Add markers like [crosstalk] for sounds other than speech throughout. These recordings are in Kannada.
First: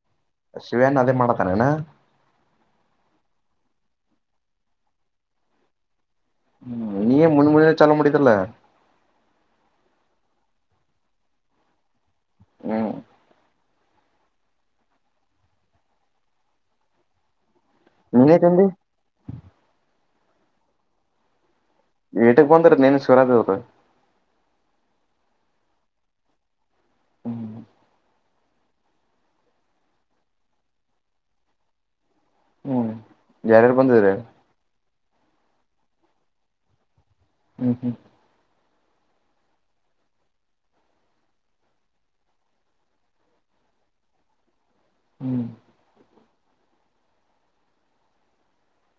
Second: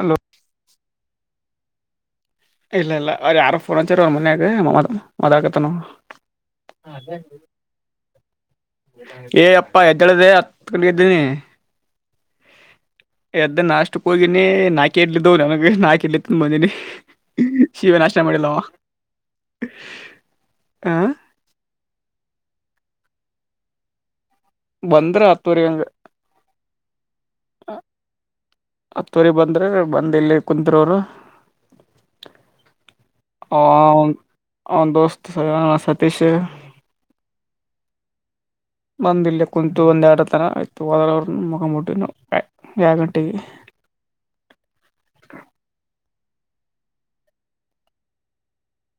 ಹಲೋ ಶಿವೇನ್ ಅದೇ ಮಾಡತಾನೇಣ ಇಲ್ಲ ಇಲ್ಲ ಅವ್ರ ಯಾರು ಫೋನ್ ಅಂಚಾರ ಅವ್ ಮನೆಯಾಗ ಮದಕತನ ಹ್ಮ ನೀಯೇ ಮುನ್ ಮುಣ ಚಲ್ಲ ಮುಡದಲ್ಲ ಏ ಅಪ್ಪಾ ಎದ್ದಳ್ದೆ ಹತ್ ಕಡೆಗೆದ್ದೀನಿ ಹ್ಞ ಎದ್ದ ನಾಷ್ಟು ಹೋಗಿನಿ ನಾಕೆ ಇಡ್ಲಿದ್ದವು ನನಗೆ ನಾಕಕ್ ಇಡ್ಲಿ ಬಂದಿನಿ ಶಿವನಾಶನ ನೀನೇ ಮಾಡಿಲ್ಲವ ತಂದಿ ಆ ಟಕ್ ಬಂದ್ರ ನೀನ್ ಶುರ ಅರು ಬಂದ್ರ ಹತ್ತುವರಿ ಹಂಗ ಹ್ಮ್ ಆತ್ತೋರಿ ಬಂದ್ರೆ ಬಂದ ಇಲ್ಲಿ ಕುತ್ರೋರು ಯಾರ್ಯಾರು ಬಂದಿದ್ರಿ ದೋಸ್ತ ಸ ಸತೀಶ್ [inaudible] ಬಂದ ಇಲ್ಲ ಕುಂತು ಒಂದು ಎರಡು ತರ ಆಯತು ಹೋದ್ರ ಅವ್ರ ಮಗ ಮುಟ್ಟ ನಾವು ಯಾವ ಗಂಟೆಗೆ ಹ್ಮ್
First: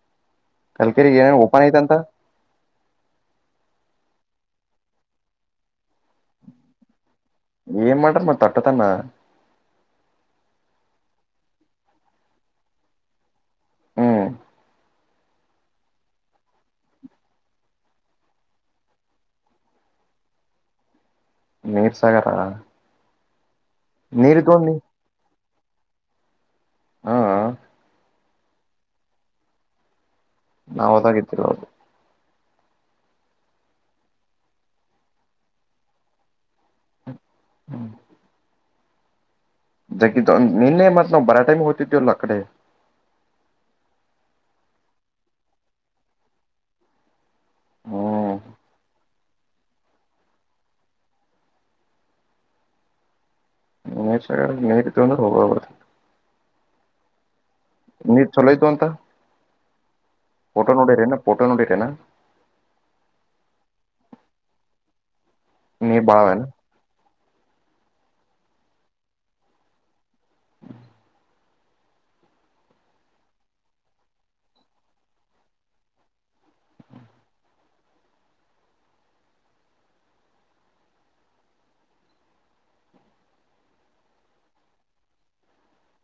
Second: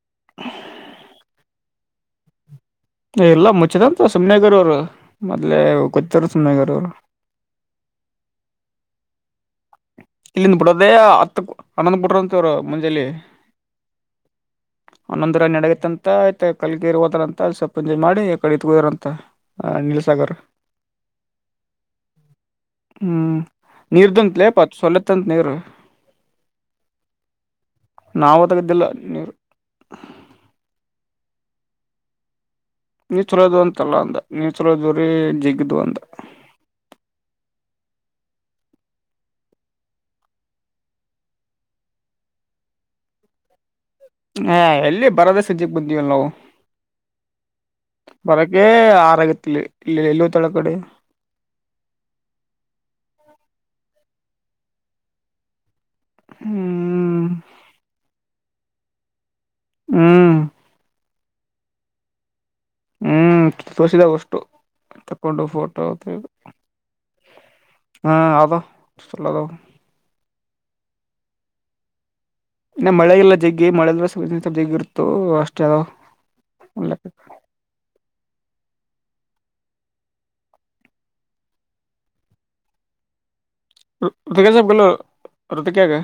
[inaudible] ಕಲ್ಕರಿರಿಗೆ ಏನ ನಂದ ಎಲ್ಲಾ ಮುಚ್ಚಿದಂತ ಸುಮನೆಗರ್ ಅವ್ರು ಮೊದ್ ಕೂತ್ತಾರ ಸುನೆಗರ್ ಅವ್ರು ಏನ್ ಮಾಡ್ರ ಮ ತೊಟ್ಟ ತನ ಇಲ್ಲಿಂದ ಬಿಡೋದೇ ಹತ್ತ ಹನ್ನೊಂದ್ ಬಿಟ್ರರು ಅಂತರು ಮುಂಜೆಯಲ್ಲಿ ಹ್ಞ ಒಂದೊಂದರ ನಡಗೈತ್ ಅಂತ ಆಯ್ತ ಕಲ್ಗಿರ್ ಹೋದಾರ ಅಂತ ಸಲ್ಪ್ ಎಂಜಾಯ್ ಮಾಡಿ ಕಡೆ ಹೋದಾರ ಅಂತ ಹ ನೀಲ ಸಾಗರ್ ನೀಲ್ ಸಾಗರ ಹ್ಮ್ ನೀರ್ ತುಂಬ್ತ್ಲೆ ಪತ್ ಸೊಲ್ಲತ್ತಂತ್ತ್ ನೀರು. ಹಾ ಆ ನಾವು ತಗ್ದಿಲ್ಲ ನೀರು ನಾವ್ ಹೋದಾಗಿತ್ರಿ ಹೌದು. ನೀರ್ ಚಲೋದು ಅಂತಲ್ಲ ಅಂದ ನೀಚಲೋದ್ರರಿ ಜಿಗ್ದ್ವು ಅಂದ. ಹ್ಮ್ ಜಗ್ಗಿದ ನಿನ್ನೆ ಮತ್ ನಾ ಬರ ಟೈಮ್ ಹೋಗ್ತಿದ್ಯಲ್ಲ ಅ ಕಡೆ. ಹಾ ಎಲ್ಲಿ ಬರದ ಸಂಜಿಗ್ ಬಂದಿವಲ್ ನಾವು. ಹ್ಮ್ ಬರಕ್ಕೆ ಆರಗ್ಯತ್ಲೆ ಇಲ್ ಎಲ್ಲೋ ತಳ ಗಡೆ. ಮೇಷ ಗಾರನ್ ಮೇರಿ ತೊಂದ್ರೆ [unintelligible] ಹ್ಮ್ ನೀರ್ ಚಲೋ ಐತಂತ. ಉಮ್ ಫೋಟೋ ನೋಡಿರೇನಾ ಫೋಟೋ ನೋಡಿರೇನ. ಹ್ಮ್ ತೋರ್ಸಿದ ಅವಷ್ಟು ತಕೊಂಡು ಫೋಟೋ ನೀರ್ ಅದು ಇದು ಬಾಳವೇನ ಹಾ ಅದು ಚಲ್ ಅದಾವನ್ ಇನ್ನ ಮಳೆಗೆಲ್ಲ ಜಗ್ಗಿ ಮಳೆ ಸ್ವಲ್ಪ [unintelligible] ಜಗ್ ಇರುತ್ತು ಅಷ್ಟ [unintelligible] ರುತಿಕ ಜಬ್ಬುಲು ರುತಿಕಗ್ಯ.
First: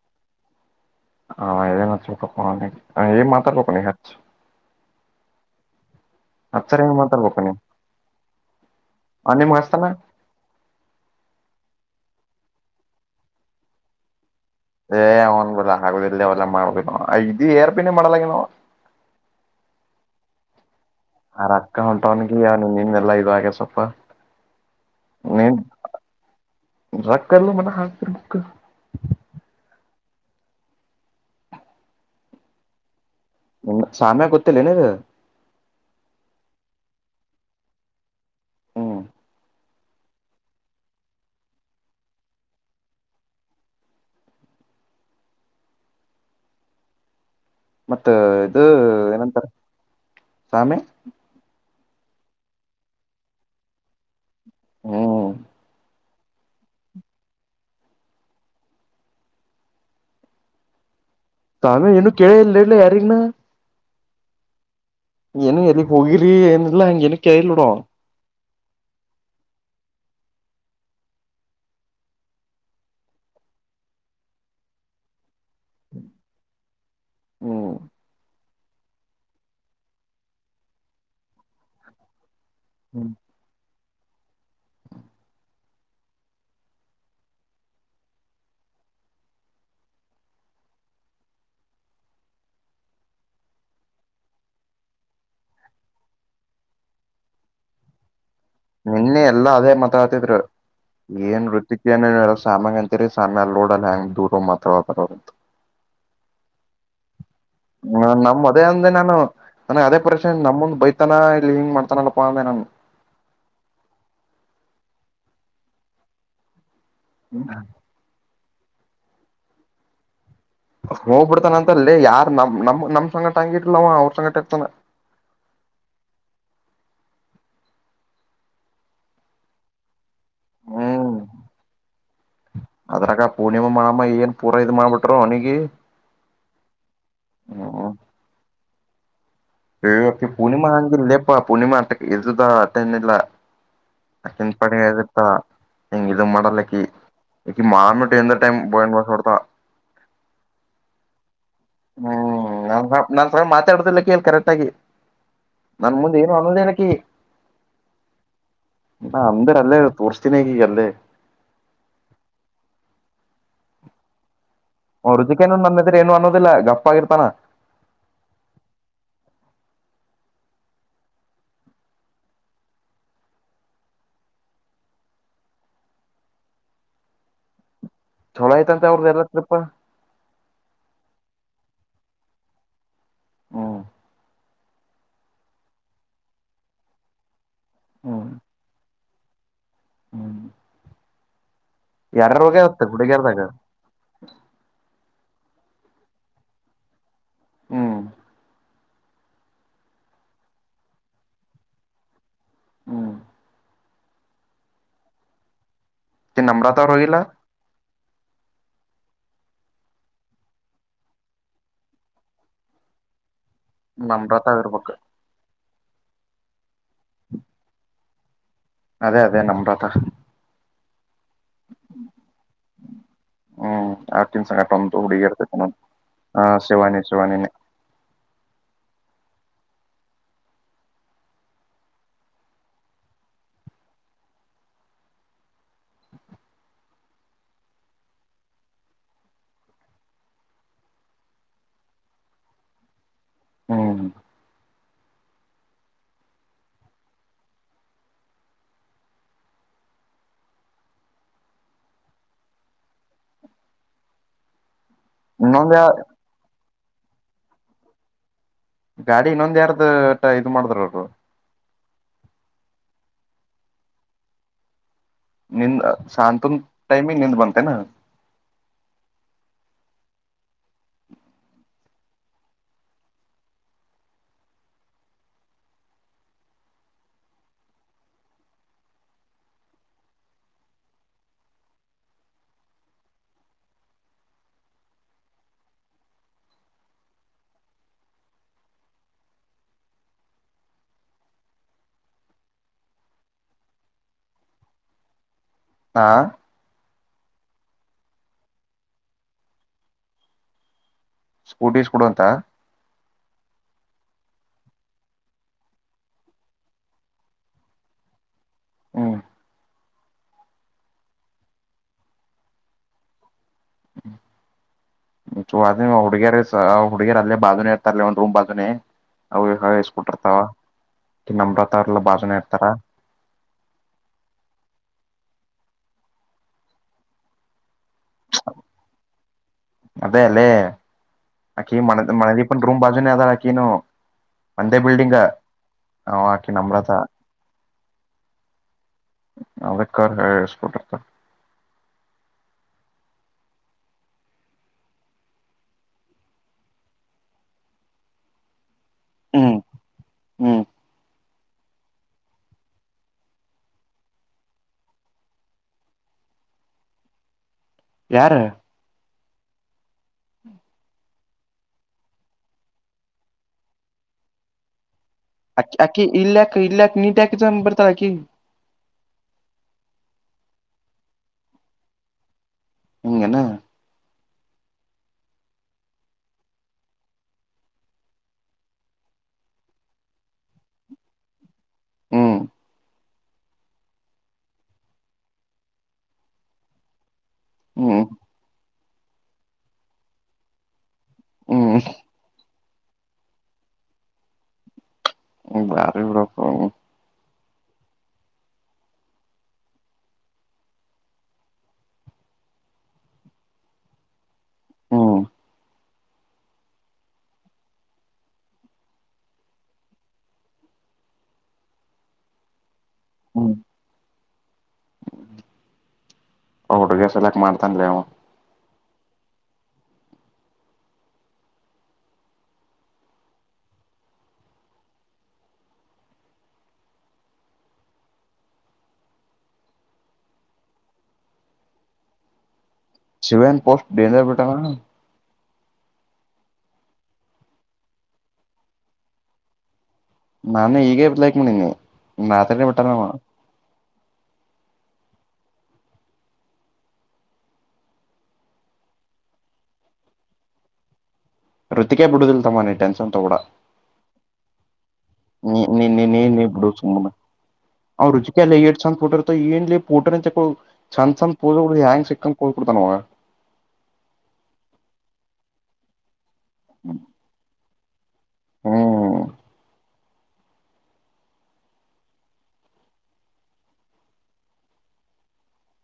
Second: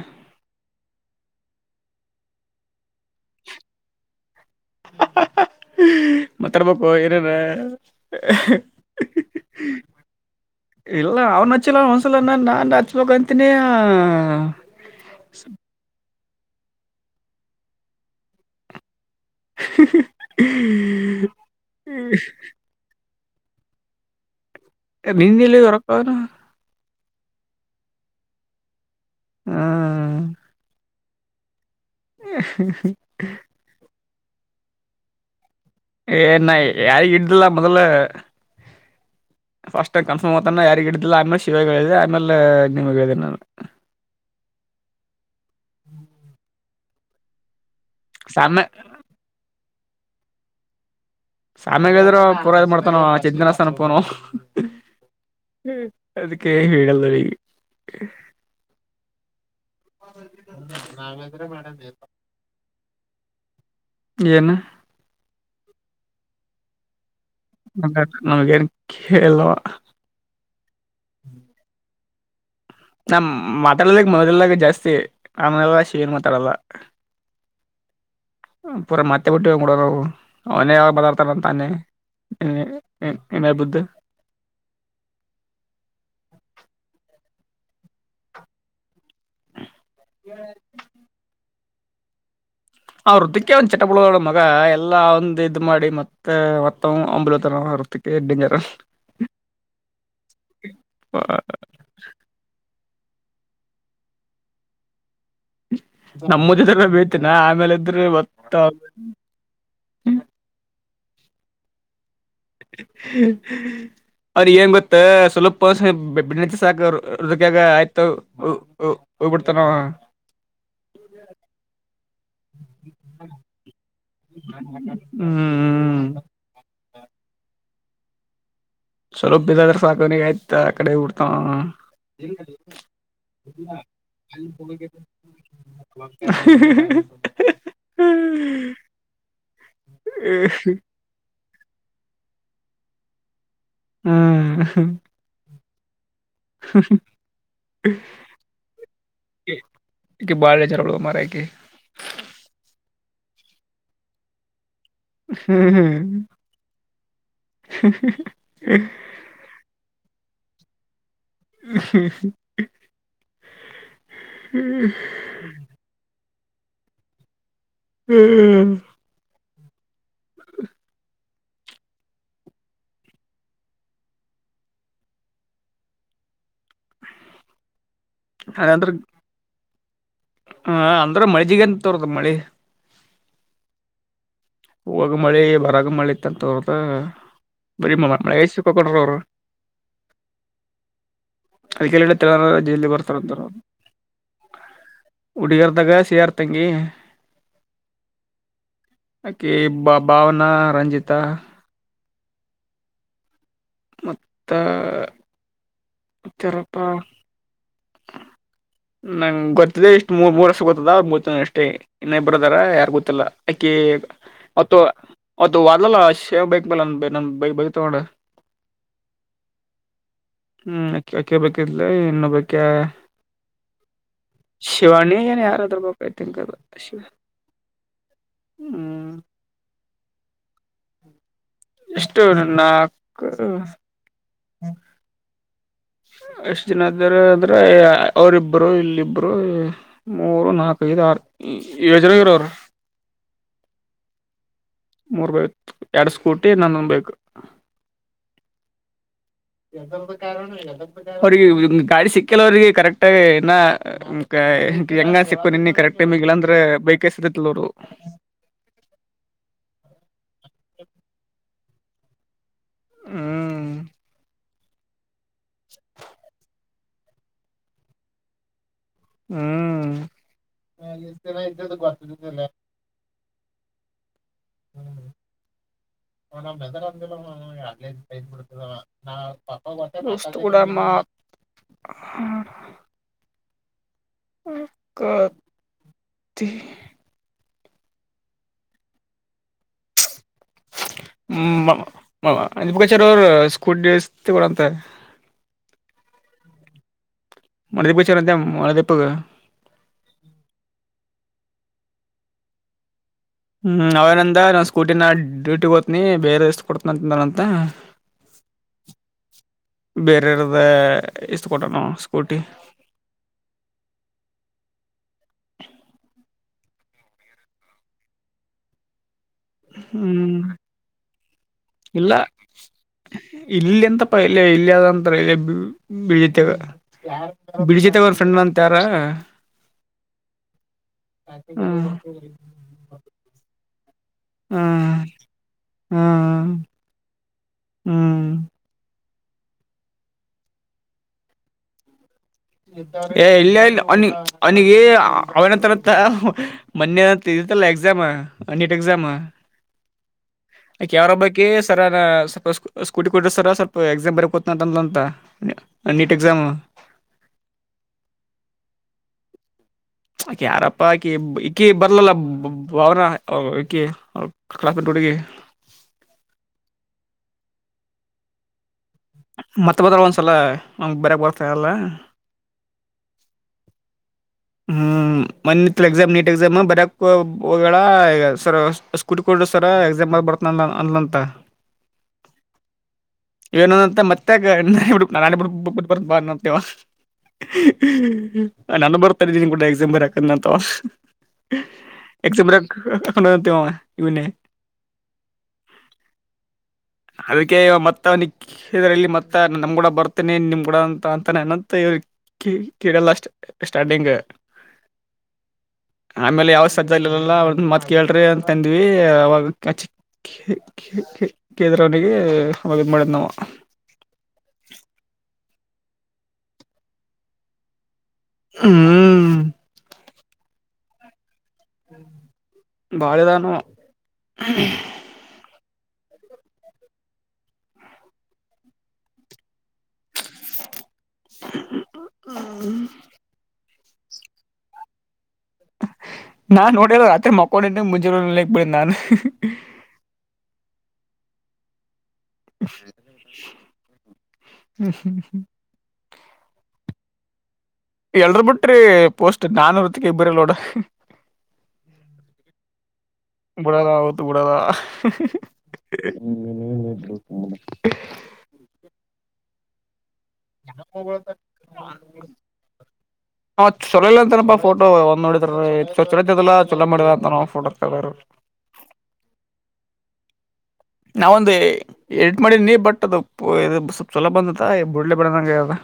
[unintelligible] ಏನ್ ಮಾತಾಡ್ಬೇಕ್ ಅವ್ನಿಗ್ ಹಚ್ಚಿ ಅ ಹ್ ಹ್ ಹ್ಮ್ ಹಚ್ಚರ ಮತ್ತರ್ಬೇಕು ಹೆಂಗ್ ಏನೇನ ಮಾತಾಡ್ಬೇಕು ನೀ ಅಹ್ ಹಿ ಹಿ ಅವ್ ನಿಮ್ಗ್ ಹಿ ಹಚ್ತಾನ ಇಲ್ಲ ಅವ್ನು ಹಚ್ಚಿಲ್ಲ ಒಂದ್ಸಲನ ನಾನು ಹಚ್ಬೇಕಂತನಿ ಆ. ಏ ಅವ್ನ್ ಬಲ್ಲ ಆಗುದ ಇಲ್ಲಿ ಅವಲ್ಲ ಮಾ [unintelligible] ಮಾಡಲಾಗ್ಯಾದ್ ಅವ. ಹಿ ಹಿ ಹಿ ಆರಕ್ಕ ಹೊಂಟವನಗಿ [unintelligible] ನಿಮ್ಮಿಂದೆಲ್ಲಾ ಇದಾಗ್ಯದ್ ಸ್ವಲ್ಪ. ಏಯ್ ನಿಂದಿಲ್ಲಿ ಅವ್ರಪ್ಪ [unintelligible] ರೊಕ್ಕಲ್ಲ ಮನ ಹಾಕ್ತಿರ್ಬೇಕ. ಹ್ಮ ಅಹ್ ಹ್ ಹ್ ಸಾಮ್ಯ ಗೊತ್ತಿಲ್ಲೆನ್ ನಿನ ಏ ನ ಯಾರಿಗ್ ಇದ್ಲ ಮೊದಲ. ಹ್ಮ್ ಫಸ್ಟ್ ಟೈಮ ಕನ್ಫರ್ಮ್ತಾನ ಯಾರಿಗಿಡ್ದಿಲ್ಲ ಆಮೇ ಶಿವಗ್ ಹೇಳಿದೆ ಆಮೇಲೆ ನಿಮಗೆ ಹೇಳಿದ್ ನಾನು. ಮತ್ತ ಸಾಮ್ಯ ಇದು ಏನಂತಾರೆ ಸಾಮಿ. ಸಾಮ್ಯಾಗದ್ರ ಪೂರಾ ಮಾಡ್ತಾನವ [unintelligible] ಫೋನು. ಹ್ಮ್ ಅದಕ್ಕೆ ಹೇಳೀಲ್ಲವಿಗ್ ಹ್ಮ್ ನಾವೇ ತಾನೇ ಏನು ಕೇಳೇ ಇಲ್ ಇನ್ನು ಯಾರಿನ್ನು. ಏನ ಏನು ಎಲ್ಲಿಗ್ ಹೋಗಿರಿ ಏನಿಲ್ಲ ಅಂಗೇನು ಕೇಳಿಲ್ಲ ನೋಡು ಅವ [unintelligible] ನಮ್ಗೇನು ಕೇಳಿಲ್ಲವ. ನಾ ಮಾತಾಡಲ್ಲ ಮೊದಲಿನಂಗ ಜಾಸ್ತಿ. ಆಮೇಲಾಶಿ ಏನು ಮಾತಾಡಲ್ಲ. ಹ್ಮ್ ಪೂರ ಮತ್ತೆ ಬಿಟ್ಟಿವಿ ಬಿಡದವು ಅವನೇ ಯಾವಗ ಮಾತಾಡ್ತಾನ್ ತಾನೇ [unintelligible] ಇನಾ ಬಿದ್ದ ಹಂ ಅವ್ರ ಟಿಕ್ಯಾ ಒಂದ ಚಟ ಬಿಡುವಲ್ಲ ಮಗ ಎಲ್ಲಾ ಒಂದ ಇದ್ ಮಾಡಿ ಮತ್ತ ಮತ್ತ್ ಅವ್ನ ಬಲ್ಲಿ ಹೋತಾ ಟಿಕೆಟ್ಟ್ ಡಿನ್ನರ್ ನಿನ್ನೆ ಎಲ್ಲಾ ಅದೇ ಮಾತಾಡ್ತಿದ್ರು ಏನ್ರಿ ಟಿಕ್ಯಾನ್ ಸಾಮ್ಯಗ್ ಅಂತೀರಿ ಸಮ್ಮ್ಯಾ ಅಲ್ಲಿ ನೋಡಲ್ಲ ಹೆಂಗ ದೂರ ಹೋಗಿ ಮಾತಾಡತಾರ್ ಅಂತ. ನಮ್ಮ ಮುದಿ ಗೂಬೆ ಬೈತನ ಆ ಹ್ಮ ನಮ್ಮ ಅದೇ ಅಂದೆ ನಾನು. ನನಗ್ ಅದೇ ಪರೀಶಾನಿ ನಮ್ಮ ಮುಂದ್ ಬೈತಾನ ಇಲ್ಲಿ ಹಿಂಗ್ ಮಾಡ್ತಾನಲ್ಲಪ್ಪಾ ಅಂದೆ ನಾನು. ಅವ್ರಿಗ್ ಏನ್ ಗೊತ್ತ ಸ್ವಲ್ಪ ಸ್ವಲ್ಪ್ ಬೆಣ್ಣಿ ಹಚ್ಚಿರ್ ಸಾಕ ಅವ್ರ್. [unintelligible] ಆಯ್ತ ಹೋ ಹೋ ಹೋಗ್ಬಿಡ್ತನಾ ಅವ. ಹೋಗ್ಬಿಡ್ತಾನ ಅಂತ ಅಲ್ಲೆ ಯಾರ್ ನಮ್ ನಮ್ ನಮ್ ಸಂಗಟ ಹಂಗಿರ್ಲವ ಅವ್ರ ಸಂಗಟ ಇರ್ತಾನ. ಹ್ಮ್. ಸ್ವಲ್ಪ ಇದು ಅದ್ರ ಸಾಕು ಅವನಿಗೆ ಆಯಿತು ಆಕಡೆ ಹೋಗಿ ಹ್ಮ್ ಬಿಡ್ತಾನಾ ಅವ - ಅದ್ರಾಗ ಪೂರ್ಣಿಮಾ ಮಾಮ್ಮ ಏನ್ ಪೂರಾ ಇದ್ ಮಾಡ್ಬಿಟ್ರರು ಅವನಿಗೆ [inaudible] [unintelligible] ಏ ಆಕಿ ಪೂರ್ಣಿಮಾ ಹೆಂಗ್ರಿ ಲೇ ಪಾ ಪೂನಿಮಾ ಅ ಇದುದಾ ಅತ್ತನಿಲ್ಲ ಅಕಿನ ಹ್ಮ್ ಪಾಡಿಗ್ ಆಕಿ ಇರ್ತಾಳ. ಹಿಂಗ್ ಇದನ್ನ ಮಾಡಲ್ಲಕಿ ಮಾಮಿಟು ಎಂತ ಟೈಮ ಬಯನ್ [unintelligible] ಇಕಿ ಬಾಳ ಡೇಂಜರ್ ಆದಳೋ ಮಾರಾಯ ಅಕಿ. ಹ್ಮ್ ನಾ ನನ್ನ ಸಂಘಟ ಮಾತೆ ಆಡುದಿಲ್ಲ ಅಕಿ ಕರೆಕ್ಟ್ ಆಗಿ. ನನ್ ಹ್ಮ್ ಮುಂದೆ ಏನು ಅನ್ನೋದೇನಕಿ ಹ್ಮ [unintelligible] ನಾ ಅಂದ್ರ ಅಲ್ಲೇ ತೋರ್ಸ್ತೀನಿ ಈಗ ಅಕಿಗ ಅಲ್ಲೇ. ಹ್ಮ್ ಹೂ ಅವ್ ರುಜಿಕೇನು ನನ್ನ ಎದ್ರ ಏನು ಅನ್ನೋದಿಲ್ಲ ಗಫ ಆಗಿರ್ತಾನ. ಹ್ಮ್ ಹ್ಮ್ ಚೊಲೋ ಆಯ್ತಂತೆ ಅದಂದ್ರ ಅವ್ರದೇಲ್ಲಾ ಟ್ರಿಪ್? ಹ ಅಂದ್ರ ಮಳಜಿಗೆಗಂತ ತರದ ಮಳಿ. ಹ್ಮ್ ಹೋಗಾಗ್ ಮಳಿ ಬರಗ ಮಳಿ ಇತ್ತಂತ ಅವ್ರದ ಬರಿ ಮಳಿ ಹ್ಮ್ ಮಳ್ಯಾಗ್ ಸಿಕ್ಕಾಕೊಂಡ್ರ ಅವರು. ಹ್ಮ್ ಅದಕ್ಕೆ ಇಲ್ಲಿದ ಯಾರಾರ [unintelligible] ಹೋಗ್ಯಾವತ್ತ ಜಲ್ದೀ ಬರ್ತಾರ ಅಂತಾರ ಹುಡುಗ್ಯಾರದಾಗ ಹುಡಗ್ಯರ್ದಾಗ ಸಿಆರ್ ತೇಗಿ ಹ್ಮ್ ಅಕಿ ಬ ಭಾವನ ರಂಜಿತಾ ಹ್ಞ ಮತ್ತ ಅಕಿ ನಮ್ರತಾ ಯಾರಪ್ಪಾ ಅವ್ರ ಹೋಗಿಲ್ಲಾ? ನಂಗ ಗೊತ್ತಿದೆ ಇಷ್ಟು ಮೂರ್ ಮೂರ ಅಷ್ಟ ಗೊತ್ತದ ಮೂರ್ ಜನಾ ಅಷ್ಟೇ ಇನ್ನ ಇಬ್ಬ್ರ್ ಆದಾರ ಯಾರ ಗೊತ್ತಿಲ್ಲ. ಅಕಿ ನಮ್ರತ ಅವತ್ತು ಇರ್ಬೇಕು ಅವತ್ತು ಹೊದ್ಲಲ್ಲಾ [unintelligible] ಬೈಕ್ ಮೇಲ ಬೈ ಬೈ ಬೇತಳ್ ನೋಡ್ ಅದೇ ಅದೇ ನಮ್ರತಾ ಹ್ಮ್ ಅ ಅಕ್ಕಿ ಒಬ್ಬಕಿದ್ಲ ಇನ್ನೊಬಕಿ ಹ್ಮ್ ಆಕಿನ ಸಂಗಟ ಒಂದ ಹುಡಗಿ ಏನ್ ಇರ್ತೇತ ಯಾರಾದ್ರ ಬೇಕ್ ಐ ತಿಂಕ್ ಹ ಅದು ಶಿವ ಶಿವಾನಿ ಶಿವಾನಿನೇ. ಹ್ಮ್ ಇಷ್ಟು ನಾಕ [unintelligible] ಎಷ್ಟ್ ಜನ ಇದ್ದಾರ ಅಂದ್ರೆ ಅವರಿಬ್ರು ಇಲ್ಲಿಬ್ರು ಮೂರು ನಾಲ್ಕಐದು ಆರು ಯಜನಾಗಿರೋರು ಹ್ಮ್ ಮೂರ್ ಬೈ ಎರಡ್ ಸ್ಕೂಟಿ ನನ್ನೊ್ ಬೇಕು ಎಮ ಕಾರಣ ಇಲ್ಲ ಅವ್ರಿಗೆ ಗಾಡಿ ಸಿಕ್ಕಲ್ಲ ಅವಿಗೆ ಕರೆಕ್ಟಗ ಇನ್ನ ಹೆಂಗ ಸಿಕ್ಕು ನಿನ್ನ ಇನ್ನೊಂದ ಕರೆಕ್ ಟೈಮ ಇಲ್ಲಾಂದ್ರೆ ಬೈಕ್ ಎಸತತಿಲ್ ಅವರು ಗಾಡಿ ಇನ್ನೊಂದ ಯಾರ್ದ ಟ ಇದ್ ಮಾಡಿದ್ರರು ಹ್ಮ್ ನಿಂದ್ ಶಾಂತನ್ ಟೈಮ ನಿಂದ್ ಬನ್ತೆನಾ ಹ್ಮ್ ಇದ್ದದ ಬರ್ತದಲ್ಲ [unintelligible] ನಮ್ಮ್ ಹೆದರ ಅಂದ ಅ ಷ್ಟ ಕೂಡಮ್ಮ [unintelligible] ಹ್ಮ ಮಾ ಅಂ ಬುಖಚಾರ ಅವರು ಸ್ಕೂಟಿ ಡಸ್ ಕೂಡ ಅಂತ [unintelligible] ಹಾ ಮಳೆದ ಬಿಚಾರ ಅಂತ ಮಳೆದೀಪ್ಪಗೆ ಸ್ಕೂಟೀಸ್ ಕೊಡ ಅಂತ ಹ್ಮ್ ಅವೇನಂದ ನಾ ಸ್ಕೂಟಿನ ನ ಡ್ಯೂಟಿಗ್ ಹೋನಿ ಬೇರೆ ಎಷ್ಟ ಕೊಡ್ತನಂತಂತ ಹ್ಮ್ ಬೇರೆೆಯ್ರದ್ದ ಇಷ್ಟು ಕೊಟ್ಟ ನಾ ಸ್ಕೂಟಿ ಹ್ಮ್ ಅ ಹುಡುಗಿಯರ ಹುಡುಗಿಯರ ಅಲ್ಲೇ ಬಾಜುನೇ ಇರ್ತಾರೆ ಒಂದು ರೂಮ್ ಬಾಜುನೇ ಅವು ಇಸ್ಕಟ್ಟಿರ್ತಾವ ಹ್ಮ್ ತಿ ನಂಬ್ರತಾರ್ಲ್ಲ ಬಾಜನ ಇರ್ತಾರ ಇಲ್ಲ ಎಂತಪ್ಪ ಇಲ್ಲ ಇಲ್ಲಿ ಅದಂತರ ಇಲ್ಲ ಬಿಳತೆೇವ ಬಿಡಿಜಿತ ವರ್ಷ ಸಣ್ಣಂತ ಯಾರ್ಮ ಅದೇ ಅಲ್ಲೇ ಆಕಿ ಮಣ ಮಣದೀಪನ್ ರೂಮ್ ಬಾಜು ಅದ ಹಾಕಿ ಒಂದೇ ಹ್ಮ್ ಬಿಲ್ಡಿಂಗ್ ಹ್ಮ್ ಹಾಕಿ ನಮ್ರತ ಹ್ಮ್ ಅದಕ್ಕ ಹೇಳಸ್ಬಿಟ್ಟತ ಏ ಇಲ್ಲ ಇಲ್ಲ ಅವನ ಅವನಿಗೆ ಅವನ ತರತ್ತ ಮಲ್ಲ ಎಕ್ಮ ಅ ಎಾಮ ಹ್ಮ್ ಹ್ಮ್ ಕೆವರಬ ಅ ಸರ ಸ್ವಲ್ಪ ಸ್ ಸ್ಕೂಟಿ ಕೊಡ್ರರು ಸರ ಸ್ವಲ್ಪ ಎಕ್ಸಾಮ್ ಬರಕ್ಕೋತನ ಅಂತ ಅಂದ ಅಂತ ನೀಟ್ ಎಕ್ಸಾಮ್ ಯಾರು ಆಕೆ ಯಾರಪ್ಪ ಆಕೆ ಈಕಿ ಬರ್ಲಲ್ಲ ಅವನ ಕಖಡ ಕಟ್ಟುಡ್ಗೆ ಅ ಅಕ್ಕಿ ಇಲ್ಲಕ್ಕ ಇಲ್ಲಕ್ ನೀಟ್ಯಾಕ ಬರ್ತಾ ಆಕಿ ಮತ್ತೆ ಬದ್ರ ಒಂದಂದುಸಲ ನಮ್ಗೆ ಬರರೆಕ್ ಬರ್ತಾಲ್ಲ ಹಂಗೆನಾ ಹ್ಮ್ ಮಂದತ್ ಎಕ್ಸಾಮ್ ನೀಟ್ ಎಕ್ಸಾಮ್ ಬರಕ್ ಸರ್ ಸ್ಕೂ ಸ್ಕೂಡ್ಡು ಸರ ಎಕ್ಸಾಮ್ ಆಗ ಬರ್ತಾನ ಅಲಂತ ಹ್ಮ್ ಏನ ಅಂತ ಮತ್ತಾಗ ನ ಬಿ ನಾ ಬಿ ಬಿ ಬರ್ ಬ ಅಂತೇವ ಹ್ಮ್ ನಾನು ಬರ್ತಾ ಇದೀನ ಕೂಡ ಎಕ್ಸಾಮ ಬರ್ಕಂದ ಅಂತ ಹ್ಮ್ ಎಕ್ಸ್ ಬ್ರೆಕ್ [unintelligible] ಇವನೆ ಹ್ಮ್ ಬಾರಿ ಬೀಡಪ್ಪ್ ಅವನ್ ಅದಕ್ಕೆ ಮತ್ತ ಅವನಿಗ್ ಇದರಲ್ಲಿ ಮತ್ತ ನಮ್ಗೂಡ ಬರ್ತಿನಿ ನಿಮ್ ಗೂಡ ಅಂತ ಅಂತಾನ ಎನಂತ ಇವಿಗೆ ಕಿ ಕಿಗಲ್ಲ ಅಷ್ಟ ಸ್ಟಾರ್ಟಿಂಗ್ ಹ್ಮ ಆಮೇಲೆ ಯಾವ್ದ ಸಜಾಲ್ಲಿಲ್ಲ ಅವ ಒಂದ್ ಮಾತ್ ಕೇಳ್ರಿ ಅಂತ ತಂದ್ವಿ ಅವಾಗಚ್ಚಿ ಕೆ ಕೆ ಕೆ ಕೇಳದ್ರವನಿಗಿ ಅವಾಗಿದ್ ಮಾಡಿದ ನಾವ್ ಅವ್ ಹುಡುಗೆ ಸೆಲೆಕ್ಟ್ ಮಾಡ್ತಾನ ಲೇ ಆವ್ ಹ್ಮ ಬಾಳ ಇದಾನವ್ ಹ್ಮ್ [inaudible] ಶಿವೆನ್ ಪೋಸ್ಟ್ ಡೇಂಜರ್ ಬಿಟ್ಟಾನ್ ನಾನ್ ನೋಡಿಲ್ಲ ರಾತ್ರಿ ಮಕ್ಕೊಂಡಿದ್ದೆ ಮುಂಜಾಲ್ ಹೋಗಿ ಲೈಕ್ ಮಾಡೀನ ನಾನು ನಾನು ಈಗೇ ಲೈಕ್ ಮಾಡೀನಿ ರಾತ್ರಿನೇ ಬಿಟ್ಟಾನ ಅವ ಹ್ಮ್ ಎಲ್ರೂ ಬಿಟ್ರಿ ಪೋಸ್ಟ್ ನಾನೂ ಋತ್ವಿಕ ಇಬರಿಲ್ ನೋಡ ಋತಿಕೇ ಬುಡೂದಿಲ್ ತಮ್ಮ ನೀ ಟೆನ್ಷನ್ ತೊಬೇಡ ಬಿಡದ ಅವತ್ತು ಬಿಡದ ನೀ ನೀ ನೀ ನೀ ಬುಡ್ ಸುಮ್ಮನ್ ಅವ್ ರುಚಿ ಲ್ಲ ಏಟ್ ಚಂದ್ ಪೋಟ ಇರ್ತವ ಏನ್ಲೆ ಪೋಟನೆ ತೆಕೊಳದ್ ಚಂದ ಚಂದ ಪೋಸಗಳ ಹೆಂಗ ಸಿಕ್ಕಂಗ ಪೋಸ್ ಕೊಡ್ತನ ಹೊಗ ಹ ಚೊಲೋ ಇಲ್ಲನಂತನಪ್ಪ ಫೋಟೋ ಒಂದ ನೋಡಿದ್ರ ಚಲೋತ್ತೆಗದಿಲ್ಲ ಚಲೋ ಮಾಡಿಲ್ಲ ಅಂತನ್ ಅವ್ ಫೋಟೋ [unintelligible] ಹ್ಮ್ ನಾವೊಂದು ಎಡಿಟ್ ಮಾಡಿನೀ ಬಟ್ ಅದು ಸ್ವಲ್ಪ್ ಚಲೋ ಬಂದದ್ ಬುಡ್ಲೆ ಬ್ಯಾಡನಂಗ ಆಗ್ಯಾದ್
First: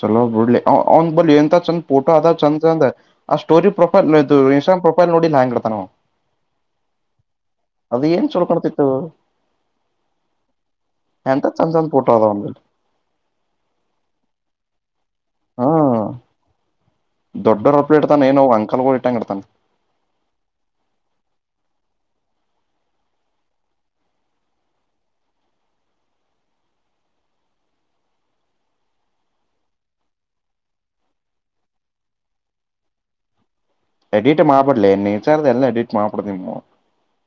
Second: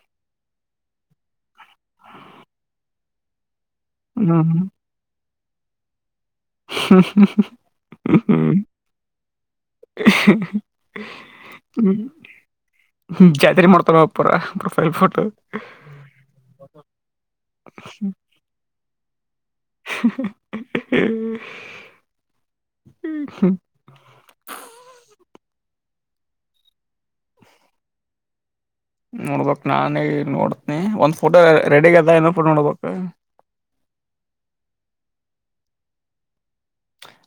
ಚಲೋ ಬಿಡ್ಲಿ ಅವನ್ ಬಲಿ ಎಂತ ಚಂದ ಪೋಟೋ ಅದ ಚಂದ ಚಂದ ಆ ಸ್ಟೋರಿ ಪ್ರ ಹ್ಮ್ ಇನ್ಸಟ್ಟಗ್ರಾಮ್ಮ ಪ್ರೊಫೈಲ್ ನೋಡಿಲ್ಲಾ ಹೆಂಗ ಇಡತಾನವ ಹ ಏನ್ ಹ್ಮ ಚಲೋ ಕಾಣ್ತಿತ್ತು ಎಂತ ಚಂದ ಚಂದ ಫೋಟೋ [unintelligible] ಅದಾವ ಅವನ್ ಬಲ್ಲಿ ಜಾತ್ರಿ ಮಾಡ್ತಾನವ ಪುರ್ ಪ್ರೊಫೈಲ್ ಫೋಟೋ ದೊಡ್ಡರಪಲೆ ಇಡತಾನ ಏನ ಅವು ಅಂಕಲ್ಗಳ ಇಟ್ಟಂಗ ಇಡತಾನ್ [inaudible] ಹ್ ಹ್ಮ ನೋಡ್ಬೇಕ್ ನಾನೀಗ್ ನೋಡ್ತನಿ ಒಂದ್ ಫೋಟೋ ರಡಿಯಾಗದ ಏನೊಂದ್ ಪೋಟೋ ನೋಡ್ಬೇಕ್ ಎಡಿಟ್ ಮಾಡಬಡಲೆ ನೆಚರದ ಎಲ್ಲ ಎಡಿಟ್ ಮಾಡಬಾಡದ್ ನಿಮೌನ್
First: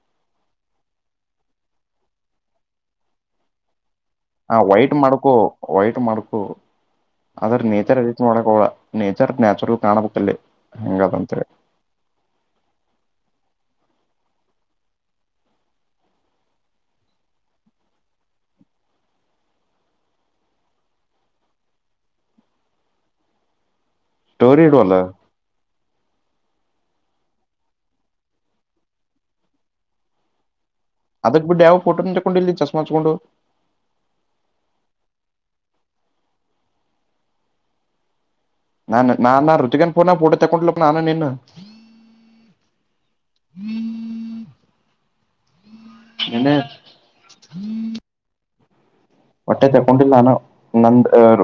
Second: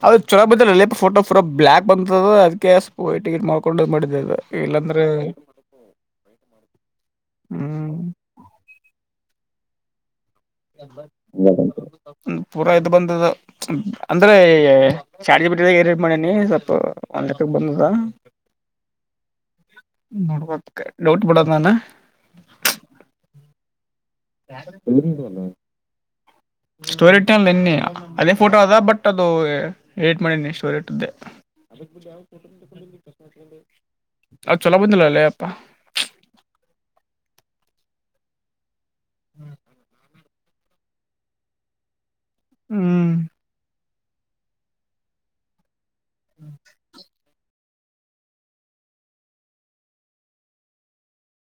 ಅದು ಚೊಲೋ ಬಂದಿಲಲೆ ಫೋಟೋ ಪುರ್ ಬ್ಲಾಕ್ ಬಂದದ್ ಅದು ಅದಕ್ಕೆ ಸ್ವಲ್ಪ ವೈಟ್ ಗಿನ್ ಮಾಡ್ಕೊಂಡ ಮಾಡಿದೆದ್ ಹ ವೈಟ್ ಮಾಡ್ಕೊ ವೈಟ್ ಮಾಡ್ಕೊ ಆದ್ರ ಹ್ಮ್ ನೇಚರ್ ಮಾಡಕ ಹೊಬೇಡ್ ನೇಚರ್ ನಾಚುರಲ್ ಕಾಣಬಕ್ಕಲ್ಲಿ ಒ ಪೂರ ಇದು ಬಂದದ್ ಅಂದ್ರೆ ಚಾಟ್ ಜಿ ಪಿ ಟಿದಾಗ್ ಎಡಿಟ್ ಮಾಡೇನಿ ಸ್ವಲ್ಪ ಒನ್ ಲೆಕ್ಕಕ್ ಬಂದದಾ [inaudible] ನೋಡ್ಬಕ್ ಡೌಟ್ ಬಿಡದ ನಾನ್ ಸ್ಟೋರಿ ಇಡುವಲ್ಲ [inaudible] [inaudible] ಸ್ಟೋರಿಟ್ಟನಲ್ಲ ನಿನ್ನಿ ಅದೇ ಫೋಟೋ ಅದ ಬಟ್ ಅದು ಎಡಿಟ್ ಮಾಡಿನಿ ಸ್ಟೋರಿಟ್ಟದೆ ಅದಕ್ ಬಿಡ್ ಯಾವ ಪೋಟ ತಕೊಂಡ ಇಲ್ಲಿ [unintelligible] ಹಚ್ಕೊಂಡು [unintelligible] ಅದ್ ಚಲೋ ಬಂದಿಲ್ಲಲ್ಲೆ ಯಪ್ಪಾ. ನಾನು ನಾನ ಋತುಗೇನ ಫೋನ್ನಗ ಫೋಟೋ ತಗೊಂಡಲ್ವಾ ನಾನು ನೀನು ಹ್ಮ ಏನಾ ಹೊಟ್ಟೆ ತಗೊಂಡಿಲ್ಲ ನಾನು ನಂದ.